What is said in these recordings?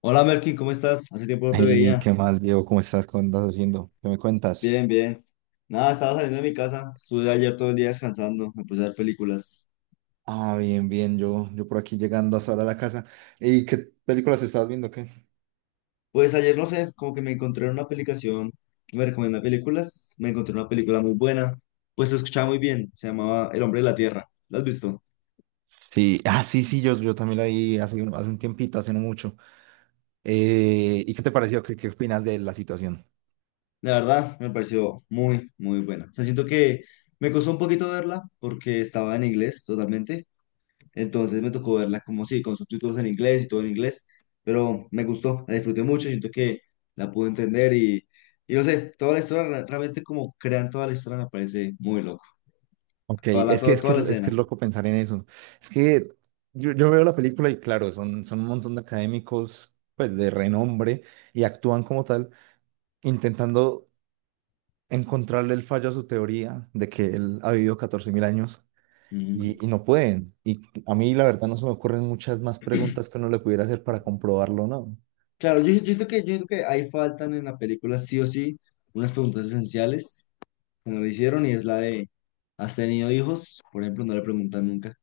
Hola Melkin, ¿cómo estás? Hace tiempo no te ¿Y veía. qué más, Diego? ¿Cómo estás? ¿Cómo andas haciendo? ¿Qué me cuentas? Bien, bien. Nada, estaba saliendo de mi casa. Estuve ayer todo el día descansando. Me puse a ver películas. Ah, bien, bien. Yo por aquí llegando hasta ahora a la casa. ¿Y qué películas estabas viendo? ¿Qué? Pues ayer no sé, como que me encontré en una aplicación que me recomienda películas. Me encontré una película muy buena. Pues se escuchaba muy bien. Se llamaba El Hombre de la Tierra. ¿La has visto? Sí, ah, sí, sí, yo también la vi hace un tiempito, hace no mucho. ¿Y qué te pareció? ¿Qué opinas de la situación? La verdad, me pareció muy, muy buena. O sea, siento que me costó un poquito verla porque estaba en inglés totalmente. Entonces me tocó verla como sí, con subtítulos en inglés y todo en inglés, pero me gustó, la disfruté mucho, siento que la pude entender y no sé, toda la historia, realmente como crean toda la historia me parece muy loco, Ok, es que, es que, toda la es que escena. es loco pensar en eso. Es que yo veo la película y claro, son un montón de académicos, pues de renombre, y actúan como tal, intentando encontrarle el fallo a su teoría de que él ha vivido 14.000 años Ujú. y no pueden. Y a mí la verdad no se me ocurren muchas más preguntas que uno le pudiera hacer para comprobarlo, ¿o no? Claro, yo siento que ahí faltan en la película sí o sí unas preguntas esenciales que no le hicieron y es la de, ¿has tenido hijos? Por ejemplo, no le preguntan nunca.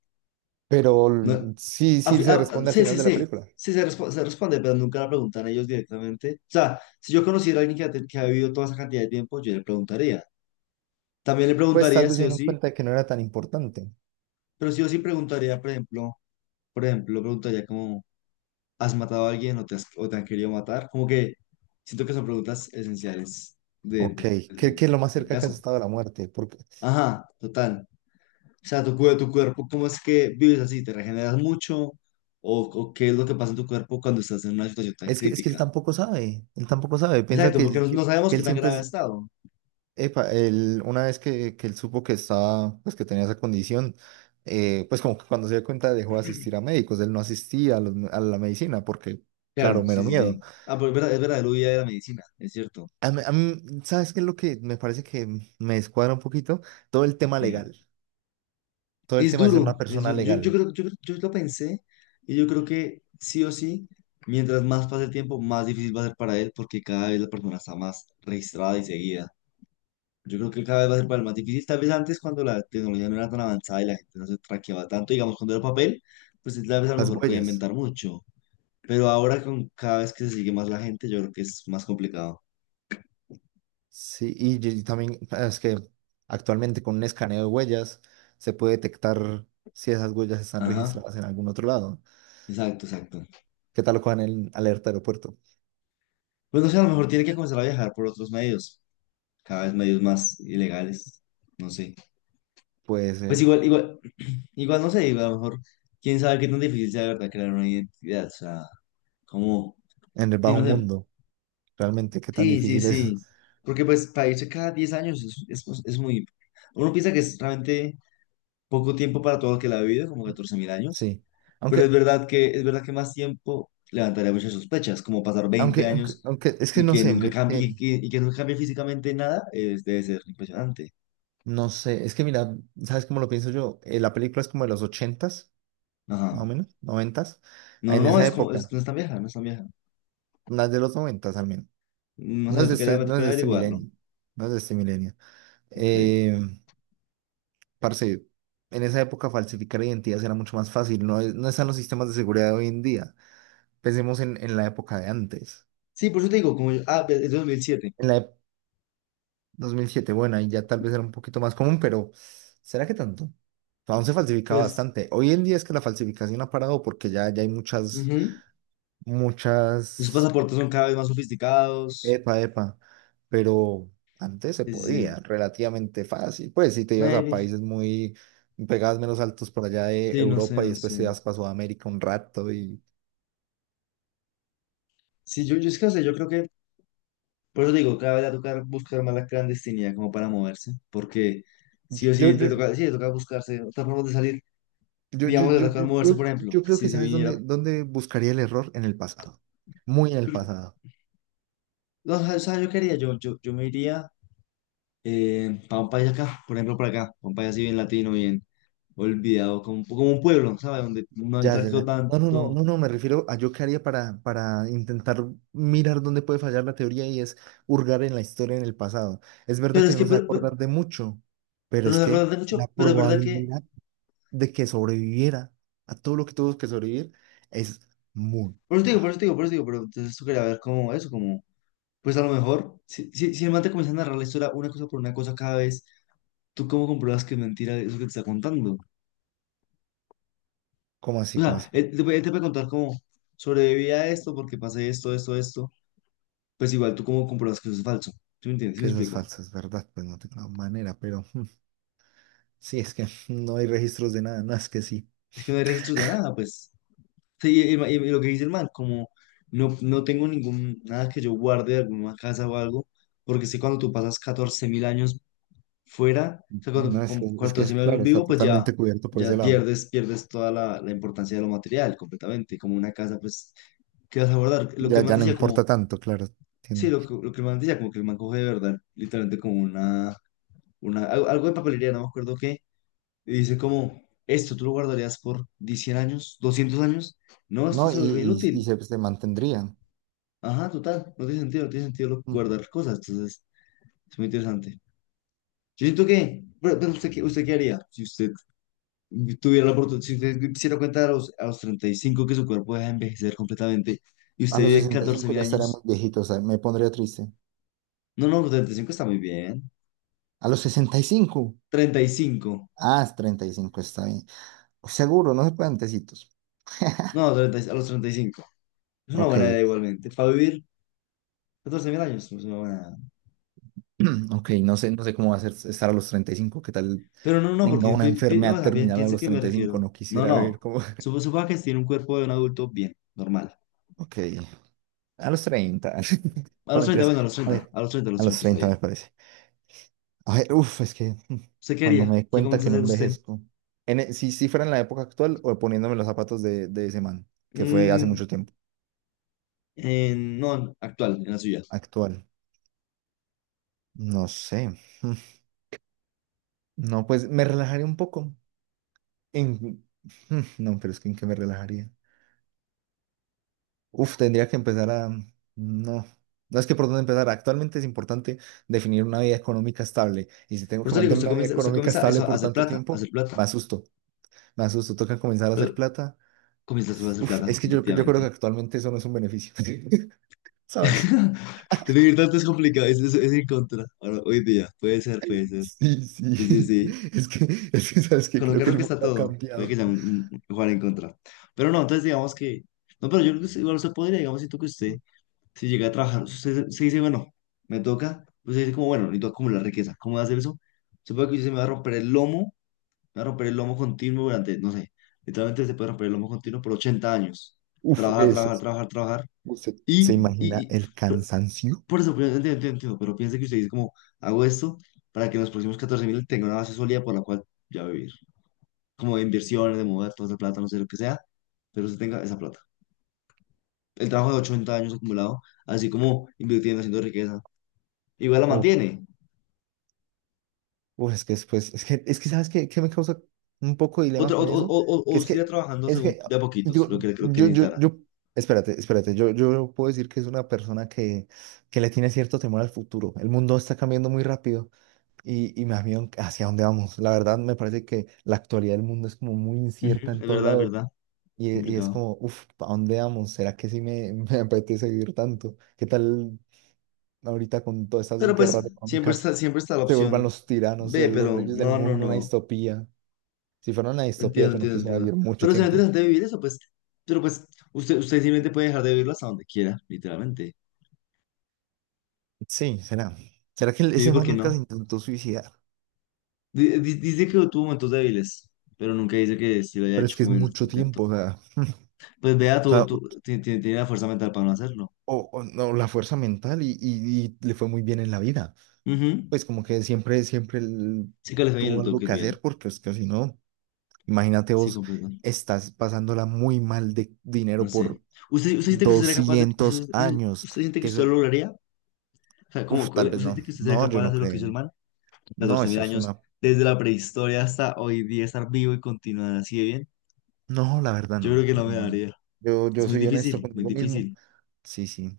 Pero No, sí, a sí fi- se responde al sí, final sí, de la sí. película. Sí, se responde, pero nunca la preguntan ellos directamente. O sea, si yo conociera a alguien que ha vivido toda esa cantidad de tiempo, yo le preguntaría. También le Pues preguntaría tal vez sí se o dieron sí, cuenta de que no era tan importante. pero sí o sí preguntaría, por ejemplo, preguntaría como, ¿has matado a alguien o o te han querido matar? Como que siento que son preguntas esenciales Ok, ¿qué es lo más del cerca que has caso. estado a la muerte? Porque Ajá, total. O sea, tu cuerpo, ¿cómo es que vives así? ¿Te regeneras mucho? ¿O qué es lo que pasa en tu cuerpo cuando estás en una situación tan es que él crítica? tampoco sabe, él tampoco sabe, piensa Exacto, que, porque él- no, que, no sabemos que qué él tan siempre grave ha es. estado. Epa, él, una vez que él supo que estaba, pues que tenía esa condición, pues como que cuando se dio cuenta dejó de asistir a médicos, él no asistía a la medicina porque, claro, Claro, sí, mero sí, miedo. sí. Ah, pero es verdad, el huía de la medicina, es cierto. A mí, ¿sabes qué es lo que me parece que me descuadra un poquito? Todo el tema Eh, legal, todo el Es tema de ser una duro, es persona duro. Yo legal, creo, yo lo pensé y yo creo que sí o sí, mientras más pase el tiempo, más difícil va a ser para él porque cada vez la persona está más registrada y seguida. Yo creo que cada vez va a ser para él más difícil. Tal vez antes cuando la tecnología no era tan avanzada y la gente no se traqueaba tanto, digamos, cuando era papel, pues él tal vez a lo las mejor podía huellas, inventar mucho. Pero ahora con cada vez que se sigue más la gente, yo creo que es más complicado. sí, y también es que actualmente con un escaneo de huellas se puede detectar si esas huellas están Ajá. registradas en algún otro lado. Exacto, exacto. ¿Qué tal lo cojan en alerta aeropuerto? Pues no sé, a lo mejor tiene que comenzar a viajar por otros medios, cada vez medios más ilegales, no sé. Puede Pues ser. Igual no sé, igual a lo mejor, quién sabe qué tan difícil sea de verdad crear una identidad, o sea, como, En el sí, bajo no sé, mundo, realmente, qué tan sí, sí, difícil es. sí. Porque pues para irse cada 10 años es muy, uno piensa que es realmente poco tiempo para todo lo que la ha vivido, como 14.000 años. Sí. Pero Aunque, es verdad que más tiempo levantaría muchas sospechas, como pasar 20 aunque, aunque, años aunque, es que y no que sé, nunca mira que, cambie, y que nunca cambie físicamente nada, es, debe ser impresionante. no sé, es que mira, ¿sabes cómo lo pienso yo? La película es como de los ochentas, más Ajá. o menos, noventas, No, no, en no, esa es como, época, no es tan vieja, no es tan vieja. las de los noventas al menos. No sé, me No es tocaría de este averiguarlo. milenio, no es de este milenio. Ok. Eh, Parce, en esa época falsificar identidades era mucho más fácil, no, no están los sistemas de seguridad de hoy en día. Pensemos en la época de antes. Sí, por eso te digo, como es 2007. En la, 2007, bueno, ahí ya tal vez era un poquito más común, pero ¿será que tanto? Aún se falsificaba Pues, bastante. Hoy en día es que la falsificación ha parado porque ya hay ujú. Los muchas, pasaportes son cada vez más sofisticados. epa, epa, pero antes se Sí, sí, podía sí. relativamente fácil. Pues si te ibas a Maybe. países muy, pegabas menos altos por allá de Sí, no sé, Europa y no después te sé. ibas para Sudamérica un rato y Sí, yo es que no sé, yo creo que por eso digo, cada vez va a tocar buscar más la clandestinidad como para moverse, porque sí o yo, yo, sí, te toca buscarse otra forma de salir, yo, yo, digamos, de yo, tocar yo, moverse, yo por ejemplo, yo creo que si se sabes dónde, viniera, dónde buscaría el error en el pasado, muy en el pasado. no, o sea, yo quería, yo me iría para un país acá, por ejemplo, para acá, pa' un país así bien latino, bien olvidado, como, como un pueblo, ¿sabes? Donde no hay Ya, ya, tráfico ya. No, no, no, tanto, no, no, me refiero a yo qué haría para, intentar mirar dónde puede fallar la teoría y es hurgar en la historia, en el pasado. Es verdad pero que es no que, se va a acordar de mucho, pero pero es nos acordamos que de mucho, la pero es verdad que, probabilidad de que sobreviviera a todo lo que tuvo que sobrevivir es muy baja. Por eso te digo, pero entonces tú quería ver como eso, como, pues a lo mejor, si, si, si el man te comienza a narrar la historia una cosa por una cosa cada vez. ¿Tú cómo compruebas que es mentira eso que te está contando? ¿Cómo O así? ¿Cómo sea, así? Puede él te puede contar como sobreviví a esto porque pasé esto, esto, esto. Pues igual, ¿tú cómo compruebas que eso es falso? ¿Sí me entiendes? ¿Sí Que me eso es explico? falso, es verdad, pues no tengo manera, pero mm, sí, es que no hay registros de nada, no es que sí, Es que no hay registros de nada, pues. Sí, y lo que dice el man, como no, no tengo ningún, nada que yo guarde de alguna casa o algo, porque sé cuando tú pasas 14.000 años fuera, o sea, no cuando es con que, es que catorce es mil años claro, está vivo, pues ya, totalmente cubierto por ese ya lado. pierdes, pierdes toda la importancia de lo material completamente, como una casa, pues, ¿qué vas a guardar? Lo que Ya, el man ya no decía. importa tanto, claro, Sí, entiendo. Lo que el man decía, como que el man coge de verdad, literalmente como una, algo de papelería, no me acuerdo qué, y dice como, esto tú lo guardarías por 100 años, 200 años, no, esto No, y, se vuelve y inútil, se mantendrían. ajá, total, no tiene sentido, no tiene sentido Mm. guardar cosas, entonces es muy interesante. Yo siento que, pero usted, ¿usted qué haría si usted tuviera la oportunidad, si usted se diera cuenta a los 35 que su cuerpo deja de envejecer completamente y A usted los vive catorce 65 mil ya estaría años? muy viejito, o sea, me pondría triste. No, no, los 35 está muy bien, A los 65. 35. Ah, es 35, está bien. Seguro, no se pueden tecitos. No, 30, a los 35. Es una Ok, buena idea igualmente. Para vivir 14 mil años es una buena edad. ok, no sé cómo va a ser estar a los 35. Qué tal Pero no, no, tenga porque una o enfermedad sea, terminal a piensa los que me 35, refiero. no No, quisiera ver no. cómo. Suponga que tiene un cuerpo de un adulto bien, normal. Ok, a los 30 A no, los treinta, mentiras. bueno, a los A treinta, ver, a los treinta, a los a los 30 está 30 me bien. parece. A ver, uf, es que ¿Usted qué cuando haría? me dé ¿Qué cuenta comienza a que no hacer usted? envejezco. Si, fuera en la época actual o poniéndome los zapatos de ese man, que fue hace Mm, mucho tiempo. No, actual, en la suya. Actual. No sé. No, pues me relajaría un poco. En, no, pero es que en qué me relajaría. Uf, tendría que empezar a... No. No, es que por dónde empezar. Actualmente es importante definir una vida económica estable. Y si tengo Por que eso le digo, mantener una vida usted económica comienza estable eso, a por hacer tanto plata, a hacer tiempo, plata. me asusto. Me asusto. Toca comenzar a Eh, hacer plata. Comienza a hacer Uf, plata, es que yo creo que efectivamente. actualmente eso no es un beneficio, ¿sabes? Vivir tanto es complicado, es en contra. Ahora, hoy día, puede ser, puede ser. Sí, Sí, sí, sí, sí. es que, ¿sabes que Con un creo que carro el que mundo está ha todo. Puede cambiado? que sea un, un jugar en contra. Pero no, entonces digamos que. No, pero yo creo que igual usted podría, digamos, siento que usted, si llega a trabajar, usted se dice, bueno, me toca. Usted dice, como, bueno, necesito acumular riqueza. ¿Cómo voy a hacer eso? Supongo que usted se me va a romper el lomo, me va a romper el lomo continuo durante, no sé, literalmente se puede romper el lomo continuo por 80 años. Uf, Trabajar, eso trabajar, es. trabajar, trabajar. ¿Usted se Y, imagina y, y el por cansancio? por eso, pero entiendo, entiendo, entiendo, pero piense que usted dice, como, hago esto para que en los próximos 14.000 tenga una base sólida por la cual ya vivir como de inversiones, de mover toda esa plata, no sé lo que sea, pero usted tenga esa plata. El trabajo de 80 años acumulado, así como invirtiendo, haciendo riqueza, igual la Uf, mantiene. uf, es que después, es que ¿sabes qué me causa un poco de Otra, dilema con eso? Que o es siga que, trabajando es según que, de a poquitos, yo, lo que yo, yo, necesitará. yo, espérate, espérate, yo puedo decir que es una persona que le tiene cierto temor al futuro. El mundo está cambiando muy rápido. Y más bien hacia dónde vamos. La verdad me parece que la actualidad del mundo es como muy Ujú. incierta Es en todo verdad, es lado verdad. Es y es complicado. como, uff, ¿a dónde vamos? ¿Será que sí me, me apetece vivir tanto? ¿Qué tal ahorita con todas esas Pero pues guerras económicas siempre está la se vuelvan opción los tiranos B, de los pero reyes del no, no, mundo una no. distopía? Si fuera una distopía Entiendo, yo no entiendo, quisiera entiendo. vivir mucho Pero será tiempo. interesante vivir eso, pues. Pero pues usted simplemente puede dejar de vivirlo hasta donde quiera, literalmente. Sí, será. ¿Será que Sí, ese ¿por man qué nunca se no? intentó suicidar? Dice que tuvo momentos débiles, pero nunca dice que si lo haya Pero es hecho que es como el mucho tiempo, intento. Pues vea, o, sea, tuvo, tu- o- ti- ti- tiene la fuerza mental para no hacerlo. O no, la fuerza mental y le fue muy bien en la vida. Ujú. Pues como que siempre, siempre él Sí que le fue bien, tuvo le tuvo algo que ir que bien. hacer, porque es que si no, imagínate Sí, vos, completo. estás pasándola muy mal de No dinero sé. por ¿Usted siente que usted sería capaz de... Usted, 200 usted- años, usted siente que que usted eso, lo lograría? O sea, como, uff, tal ¿usted vez siente no, que usted sería no, yo capaz de no hacer lo que hizo el creo, man? no, catorce mil eso es años, una, desde la prehistoria hasta hoy día, estar vivo y continuar así de bien. no, la verdad Yo creo no, que no me no, no, daría. yo, Es yo muy soy honesto difícil, muy conmigo mismo, difícil. sí, sí,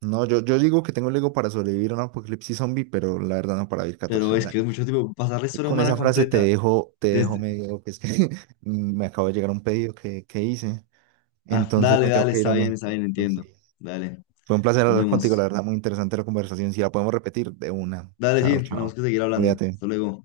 no, yo digo que tengo el ego para sobrevivir a un apocalipsis zombie, pero la verdad no para vivir Pero catorce es mil que es años. mucho tiempo. Pasar la Y historia con humana esa frase te completa. dejo, te dejo medio, que es que me acabo de llegar un pedido que hice, Ah, entonces dale, me tengo dale, que ir, hombre. está bien, Pues entiendo. sí. Dale, Fue un placer nos hablar contigo, la vemos. verdad, muy interesante la conversación. Si la podemos repetir, de una. Dale, Chao, sí, tenemos chao. que seguir hablando. Cuídate. Hasta luego.